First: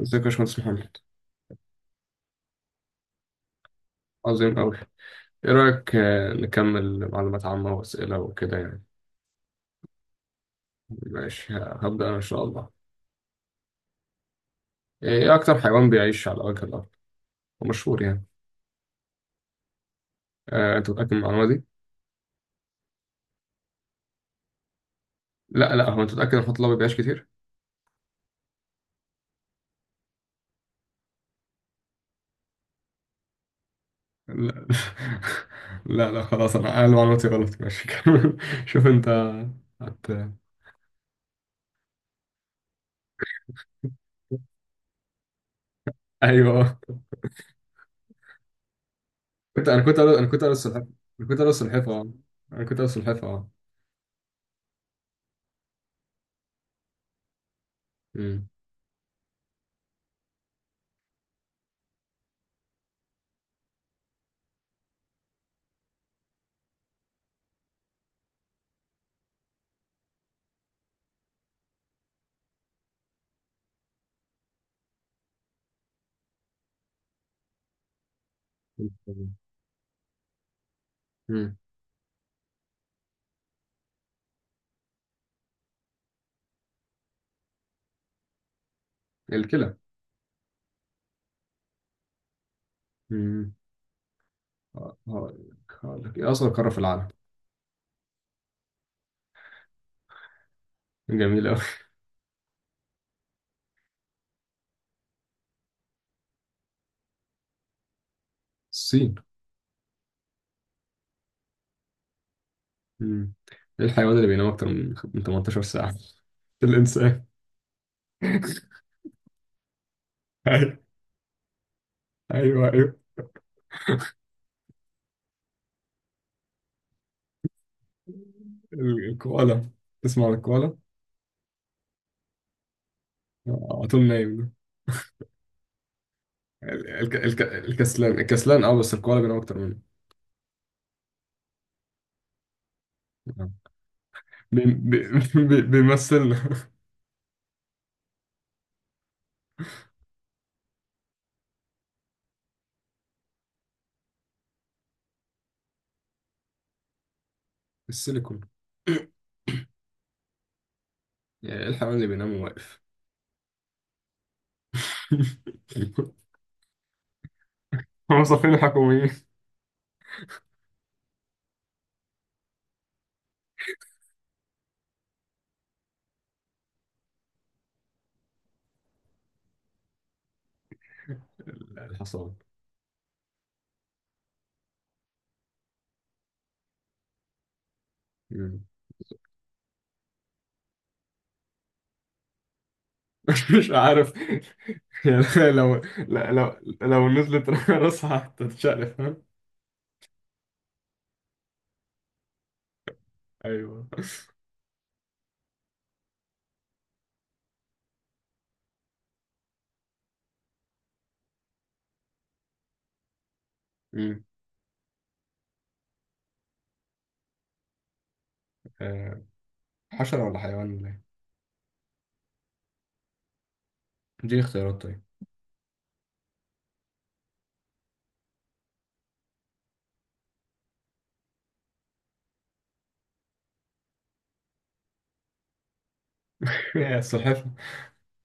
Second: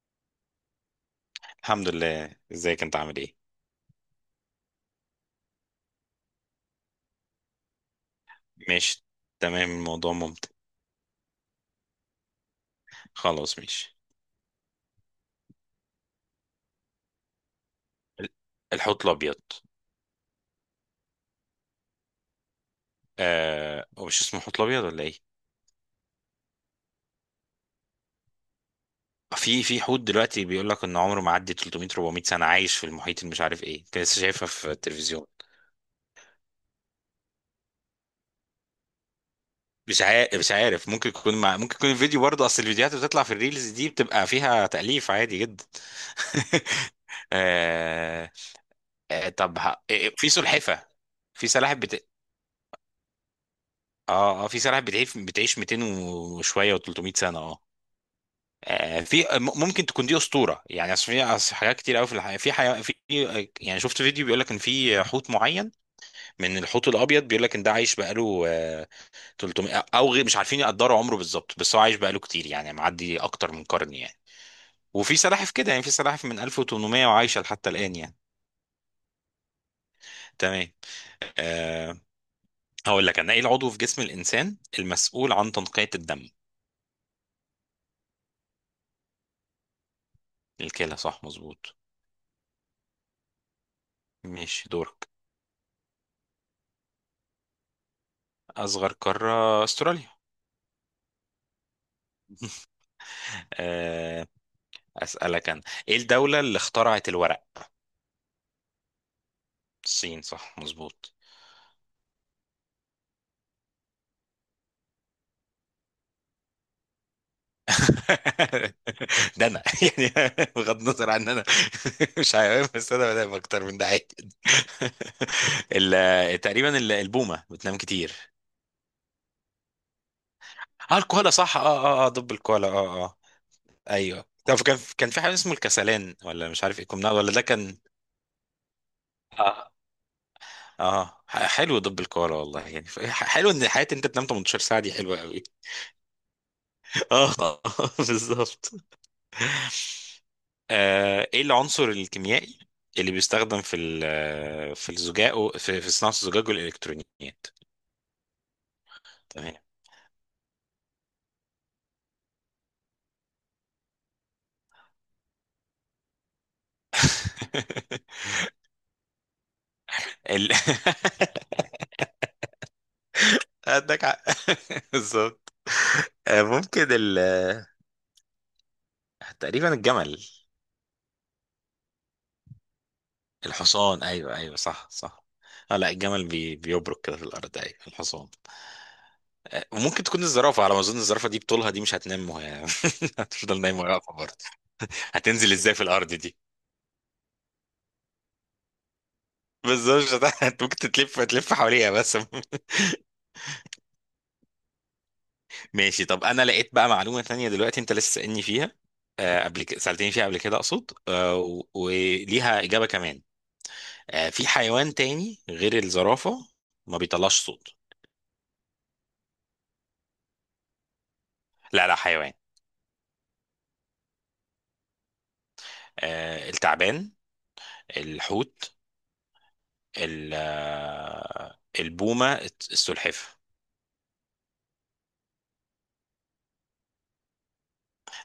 ازيك يا باشمهندس محمد. الحمد لله. ازيك؟ انت عامل ايه؟ عظيم أوي. إيه رأيك، نكمل معلومات عامة وأسئلة وكده يعني؟ ماشي. تمام. الموضوع ممتع. ماشي هبدأ أنا إن شاء الله. خلاص ماشي. إيه أكتر حيوان بيعيش على وجه الأرض ومشهور يعني؟ ال- الحوت الابيض. أنت متأكد من المعلومة دي؟ آه، هو مش اسمه حوت الابيض ولا ايه؟ لا لا، هو أنت متأكد إن الحوت الأبيض بيعيش كتير؟ في حوت دلوقتي بيقول لك ان عمره معدي 300 400 سنه، عايش في المحيط، اللي مش عارف ايه، كنت لسه شايفها لا في التلفزيون. لا لا خلاص، أنا معلوماتي غلط. ماشي كمل. شوف أنت. مش هت... عارف، مش عارف، ممكن يكون الفيديو، برضه اصل الفيديوهات اللي بتطلع في الريلز دي بتبقى فيها تأليف عادي جدا. أيوه. آه... آه... طب ه... كنت أنا كنت أقول- آه، أنا في كنت أقول السلحفاة. سلحفه. أنا كنت في أقول سلاحف السلحفاة بت... أه. أنا كنت أقول السلحفاة أه. اه، اه، في سلاحف بتعيش 200 وشويه و300 سنه، اه. أمم. ممكن تكون دي اسطوره، يعني اصل في أصل حاجات كتير قوي في الحياه في حياه في يعني شفت فيديو بيقول لك ان في حوت معين من الحوت الابيض، بيقول لك ان ده عايش بقاله 300، او غير- مش عارفين يقدروا عمره بالظبط، بس هو عايش بقاله كتير، يعني معدي اكتر من قرن يعني. وفي سلاحف كده، يعني في سلاحف من 1800 وعايشه حتى الان يعني. تمام. أمم. أه، هقول لك انا: ايه العضو في جسم الانسان المسؤول عن تنقيه الدم؟ الكلى. الكلى صح، مظبوط. ماشي دورك. هقول لك. إيه أصغر قارة في العالم؟ أصغر قارة أستراليا. جميل أوي. آه، أسألك أنا: إيه الدولة اللي اخترعت الورق؟ الصين. الصين صح، مظبوط. مم. إيه الحيوان اللي بينام أكتر من 18 ساعة؟ الإنسان. ده أنا. يعني أيوه بغض النظر عن إن أنا مش أيوه حيوان، بس أيوه. أنا بنام أكتر من ده عادي. تقريبا البومة بتنام كتير. الكوالا. تسمع عن الكوالا؟ اه، الكوالا صح، اه، اه، اه، دب الكوالا، اه، اه. على طول ايوه. نايم ده. طب كان في حاجه اسمه الكسلان، ولا مش عارف ايه كنا، ولا ده كان. الكسلان الكسلان أه، بس الكوالا بينام أكتر اه منه. اه، حلو دب الكوره والله، يعني آه. حلو ان حياتي انت تنام 18 بي... ساعه دي، بي... حلوه قوي. بيمثلنا. اه، آه. بالظبط. آه، ايه العنصر الكيميائي اللي بيستخدم في الزجاج في صناعه الزجاج والالكترونيات؟ السيليكون. تمام. يعني إيه الحيوان اللي بينام واقف؟ موظفين الحكوميين. ال... عندك حق. بالظبط. آه، ممكن ال تقريبا الجمل. الحصان. الحصان، ايوه ايوه، صح صح. اه لا، الجمل بيبرك كده في الارض. ايوه الحصان. مم. وممكن تكون الزرافة، على ما أظن الزرافة دي بطولها دي مش هتنام، وهي هتفضل مش نايمة وهي عارف. واقفة برضه. يعني هتنزل لو إزاي في الأرض دي؟ لو نزلت راسها هتتشقلب، فاهم؟ بس ده مش هت- انت ممكن تتلف تلف حواليها بس. ايوه. ماشي. طب أنا لقيت بقى معلومة تانية دلوقتي، أنت لسه سألني فيها، قبل كده سألتني فيها قبل كده أقصد، وليها إجابة كمان. مم. في حيوان تاني غير الزرافة ما بيطلعش صوت. آه، حشرة ولا حيوان ولا ايه؟ لا لا حيوان. دي اختيارات طيب. التعبان، الحوت، البومة، السلحفة. يا السلحفاة.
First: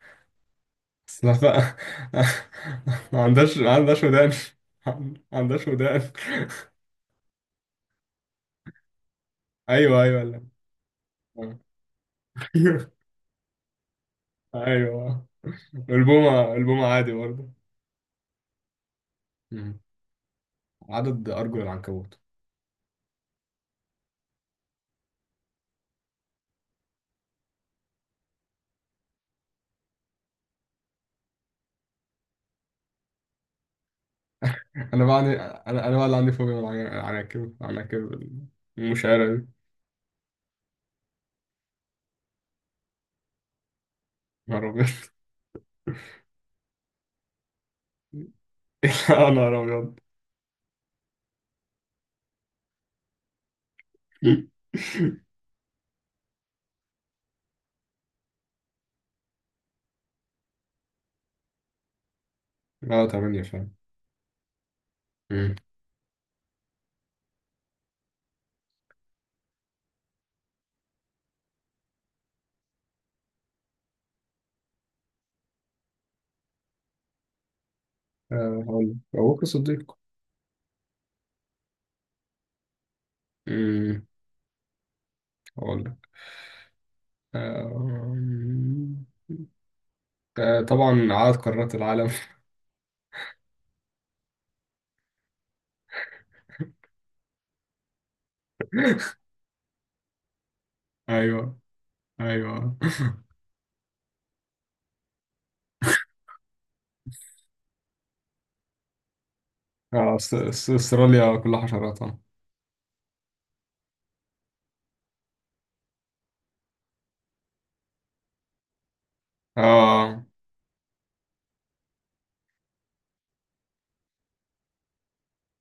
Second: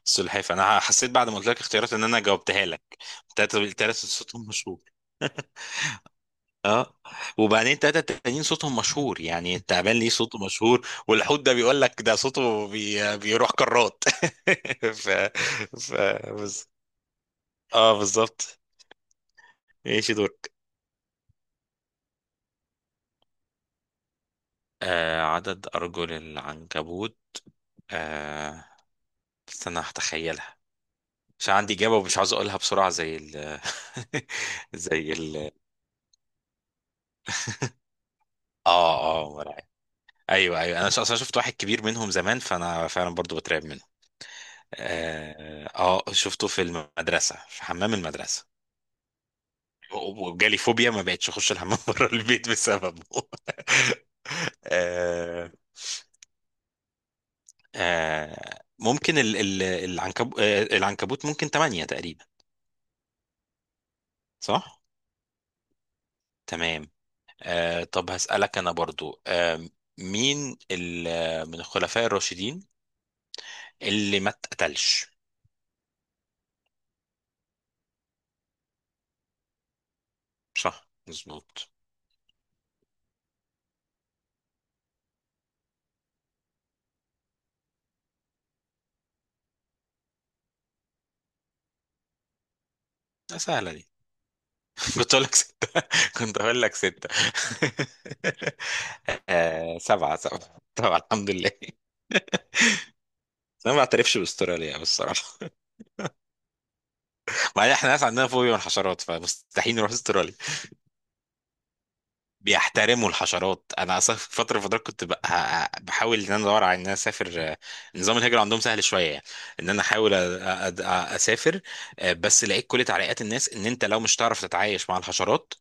سلحفاة، انا حسيت بعد ما قلت لك السلحفاة. اختيارات ان انا جاوبتها لك. ما عندهاش التلاتة، ما التلاتة عندهاش ودان. صوتهم مشهور. ما عندهاش ودان. اه، وبعدين التلاتة التانيين صوتهم مشهور يعني. التعبان ايوه ليه ايوه، صوته لا. مشهور، والحوت ده آه. بيقول لك ده صوته بيروح كرات. ف... ايوه. ف... البومة بز... البومة عادي برضه. اه بالظبط. مم. ماشي دورك. عدد ارجل العنكبوت. آه، عدد ارجل العنكبوت. آه، استنى هتخيلها، مش عندي اجابه ومش عاوز اقولها بسرعه زي ال. انا زي بقى عندي، ال. انا بقى اللي عندي فوبيا من العناكب، العناكب اه المشعرة دي. اه، ايوه ايوه، انا اصلا شفت واحد كبير منهم زمان، فانا فعلا برضو بترعب منه. نهار ابيض. اه، آه، شفته في المدرسه في حمام المدرسه، يا نهار ابيض. وجالي فوبيا، ما بقتش اخش الحمام بره البيت بسببه. آه. آه، ممكن ال ال العنكب آه العنكبوت ممكن تمانية تقريبا. اه تمانية فعلا. صح؟ أمم. تمام. آه، طب هسألك أنا برضو. آه، مين من الخلفاء الراشدين اللي ما اتقتلش؟ هقول لك أبو بكر الصديق. صح مظبوط. أمم. هقول لك. آه، طبعا عدد قارات العالم. سهلة دي، كنت اقول لك ستة. كنت اقول لك ستة. آه، سبعة، سبعة طبعا الحمد لله. أيوه. أيوه. انا ما بعترفش باستراليا بالصراحة. ما احنا ناس عندنا فوبيا من الحشرات، فمستحيل نروح استراليا. أستراليا كلها حشرات اه. بيحترموا الحشرات. انا اصلا في فتره من الفترات كنت بحاول ان انا ادور على ان انا اسافر. نظام الهجره عندهم سهل شويه يعني، ان انا احاول آه، أ- أ- اسافر. بس لقيت كل تعليقات الناس ان انت لو مش تعرف تتعايش مع الحشرات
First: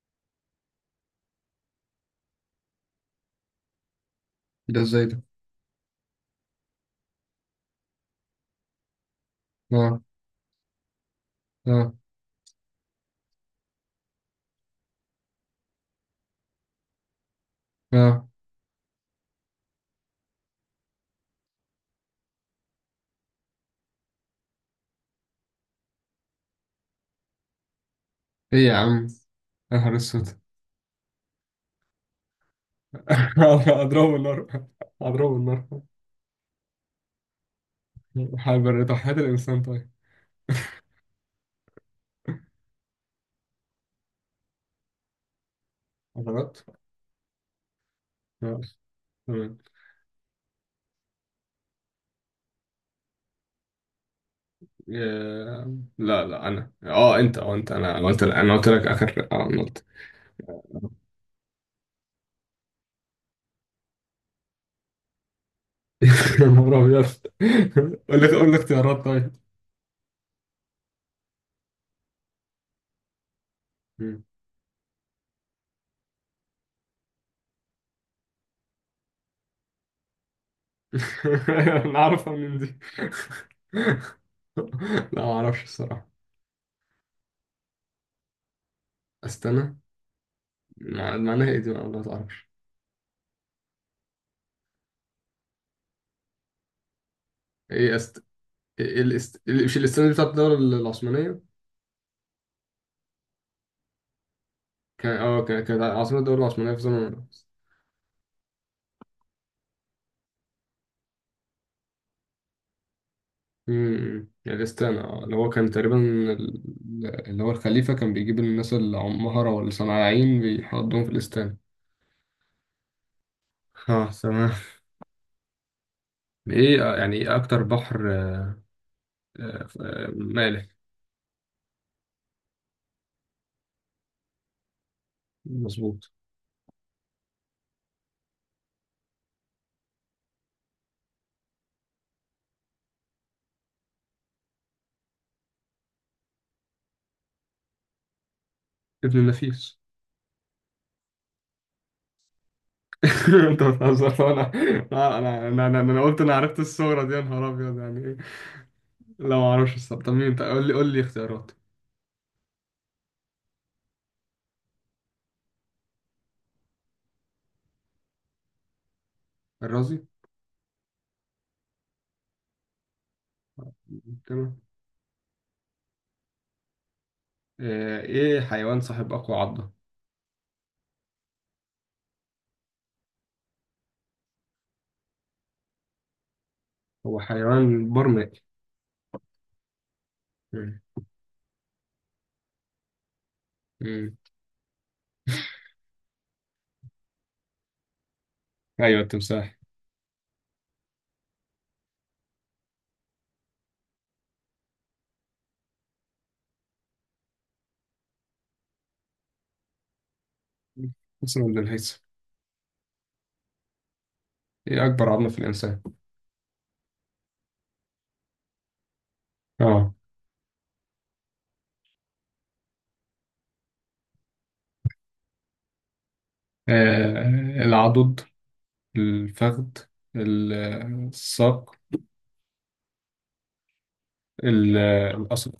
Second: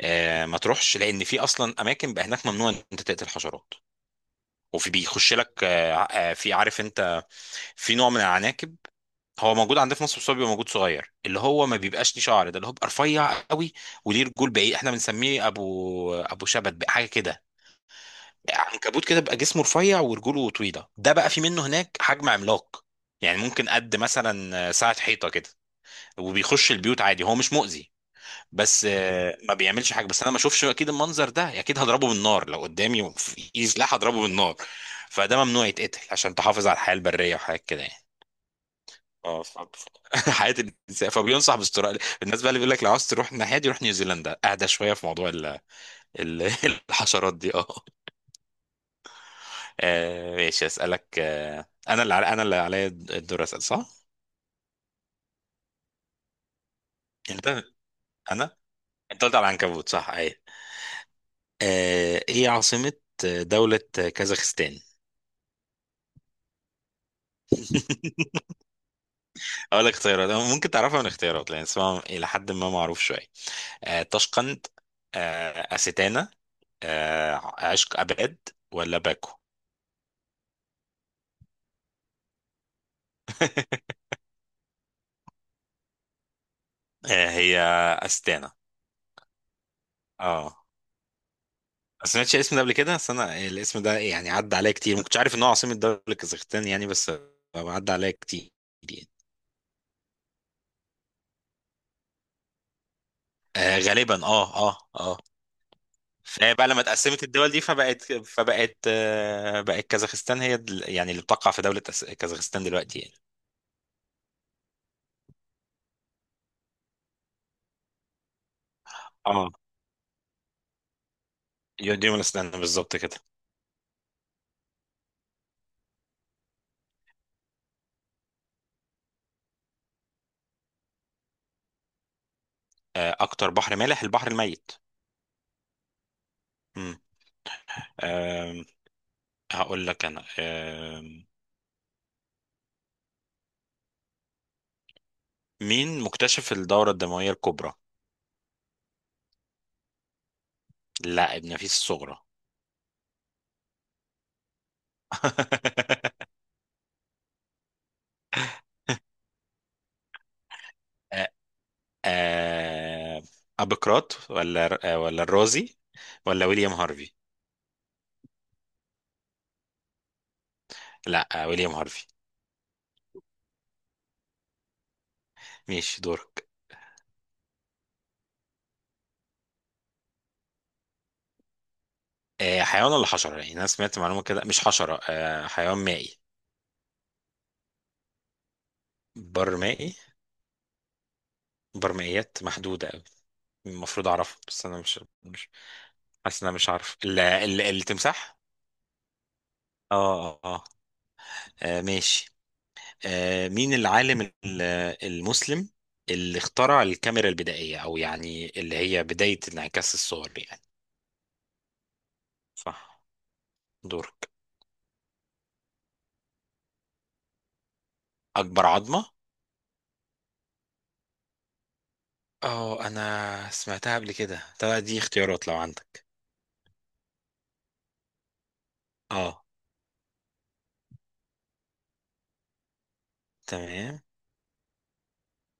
ما تروحش. لان في اصلا اماكن بقى هناك ممنوع ان انت تقتل حشرات. ده وفي ازاي ده؟ بيخش لك في، عارف انت، في نوع من العناكب هو موجود عندنا اه في مصر، بس هو بيبقى موجود صغير اللي هو ما اه بيبقاش ليه شعر، ده اللي هو بيبقى رفيع قوي وليه رجول بعيد، احنا بنسميه ابو شبت حاجه كده. اه. عنكبوت كده بقى جسمه رفيع ورجوله طويله، ده بقى في منه هناك حجم عملاق، يعني ممكن قد مثلا ساعه حيطه كده. وبيخش البيوت عادي، هو مش مؤذي، ايه يا بس عم؟ ما يا بيعملش نهار حاجه، بس اسود. انا ما اشوفش. اكيد المنظر ده اكيد هضربه بالنار، لو قدامي في ايد سلاح اضربه هضربه النار. بالنار. اضربه فده النار. ممنوع يتقتل عشان تحافظ على الحياه البريه وحاجات كده يعني. هيبرد حياة اه، الانسان طيب. حياه الانسان. فبينصح باستراليا الناس بقى، اللي بيقول لك لو عاوز تروح الناحيه دي روح نيوزيلندا، اهدى شويه في موضوع ال... حشرات. الحشرات دي اه. آه. آه ماشي. اسالك آه، انا اللي عليا الدور اسال صح. لا لا، انا انت، انت، أنا قلت، انا انا، قلت لك انت اخر، قلت على انا قلت. العنكبوت، صح. ايه آه، ايه عاصمة دولة كازاخستان؟ يا نهار ابيض. قول لي قول لي اختيارات طيب. اقول لك اختيارات. ممكن تعرفها من اختيارات لان اسمها الى حد ما معروف شوية. آه، مم. طشقند، آه أستانا، آه عشق أباد، ولا باكو. انا عارفها من دي. لا ما اعرفش الصراحه. آه، هي أستانا. استنى. اه. معناها ايه دي، ما ما سمعتش تعرفش؟ الاسم ده قبل كده، بس انا الاسم ده يعني عدى عليا كتير، ما كنتش عارف ان هو عاصمة دولة كازاخستان يعني، بس ايه عدى إيه عليا است... كتير. إيه يعني. الاست، مش الاستانه دي بتاعت الدوله العثمانيه؟ آه غالبا، اه اه كان اه. كانت عاصمه الدوله فبقى العثمانيه في لما اتقسمت زمن. الدول دي، فبقت فبقت آه بقت كازاخستان هي يعني اللي بتقع في دولة كازاخستان دلوقتي يعني. الستان، اللي هو كان تقريبا اللي هو الخليفة كان بيجيب الناس اللي عمهرة اه، ولا صناعيين بيحطهم في الاستان. يوديمونستان بالظبط كده. اه تمام. ايه يعني ايه اكتر بحر مالح؟ آه، اكتر بحر مالح البحر الميت. مظبوط. امم. آم، هقول لك انا: آم، مين مكتشف الدورة الدموية الكبرى؟ ابن النفيس. لا، ابن نفيس الصغرى. انت بتهزر. انا، انا أنا قلت، انا عرفت الصورة دي يا نهار ابيض. يعني ايه؟ لا ما اعرفش الصراحة. طب مين؟ طب قول لي آه، اختيارات. آه، ابوقراط ولا الرازي، ولا ويليام هارفي؟ الرازي. لا، آه، ويليام هارفي. تمام. ماشي دورك. ايه حيوان صاحب اقوى عضة؟ آه، حيوان ولا حشرة يعني؟ أنا سمعت معلومة كده، مش حشرة، آه، حيوان مائي. هو حيوان برمائي. بر مائي. مم. بر مائيات محدودة أوي، المفروض مم. أعرفها، بس أنا مش حاسس إن أنا مش عارف. التمساح. ايوه، التمساح. آه آه آه. آه، ماشي. آه، مين العالم المسلم اللي اخترع الكاميرا البدائية، أو يعني اللي هي بداية انعكاس الصور يعني؟ اسمه ابن الهيثم. صح. دورك. ايه اكبر عظمه في الانسان؟ أكبر عظمة. اه. اه، أنا سمعتها قبل كده، طب دي اختيارات لو عندك. آه، العضد، اه الفخذ، ال- الساق، تمام. ال- القصر.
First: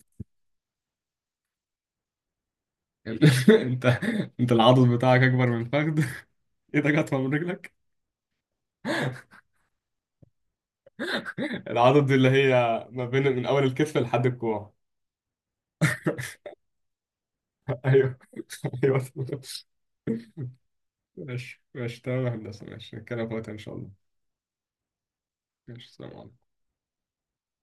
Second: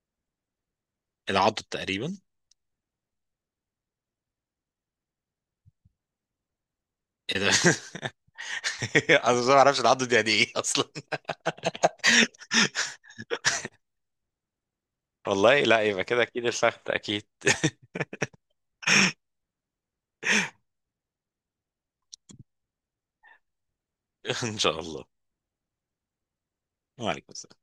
العضد تقريبا. ال- انت، انت العضد بتاعك اكبر من الفخذ؟ ايدك اطول من ايه ده؟ رجلك. انا بس ما اعرفش العضه دي يعني ايه اصلا. العضد دي اللي هي ما بين من اول الكتف لحد الكوع. والله لا، يبقى كده اكيد الفخذ، اكيد. ايوه. ايوه. ماشي ماشي تمام يا هندسه. ماشي نتكلم في وقتها ان شاء الله. ان شاء الله. ماشي. سلام عليكم. وعليكم السلام.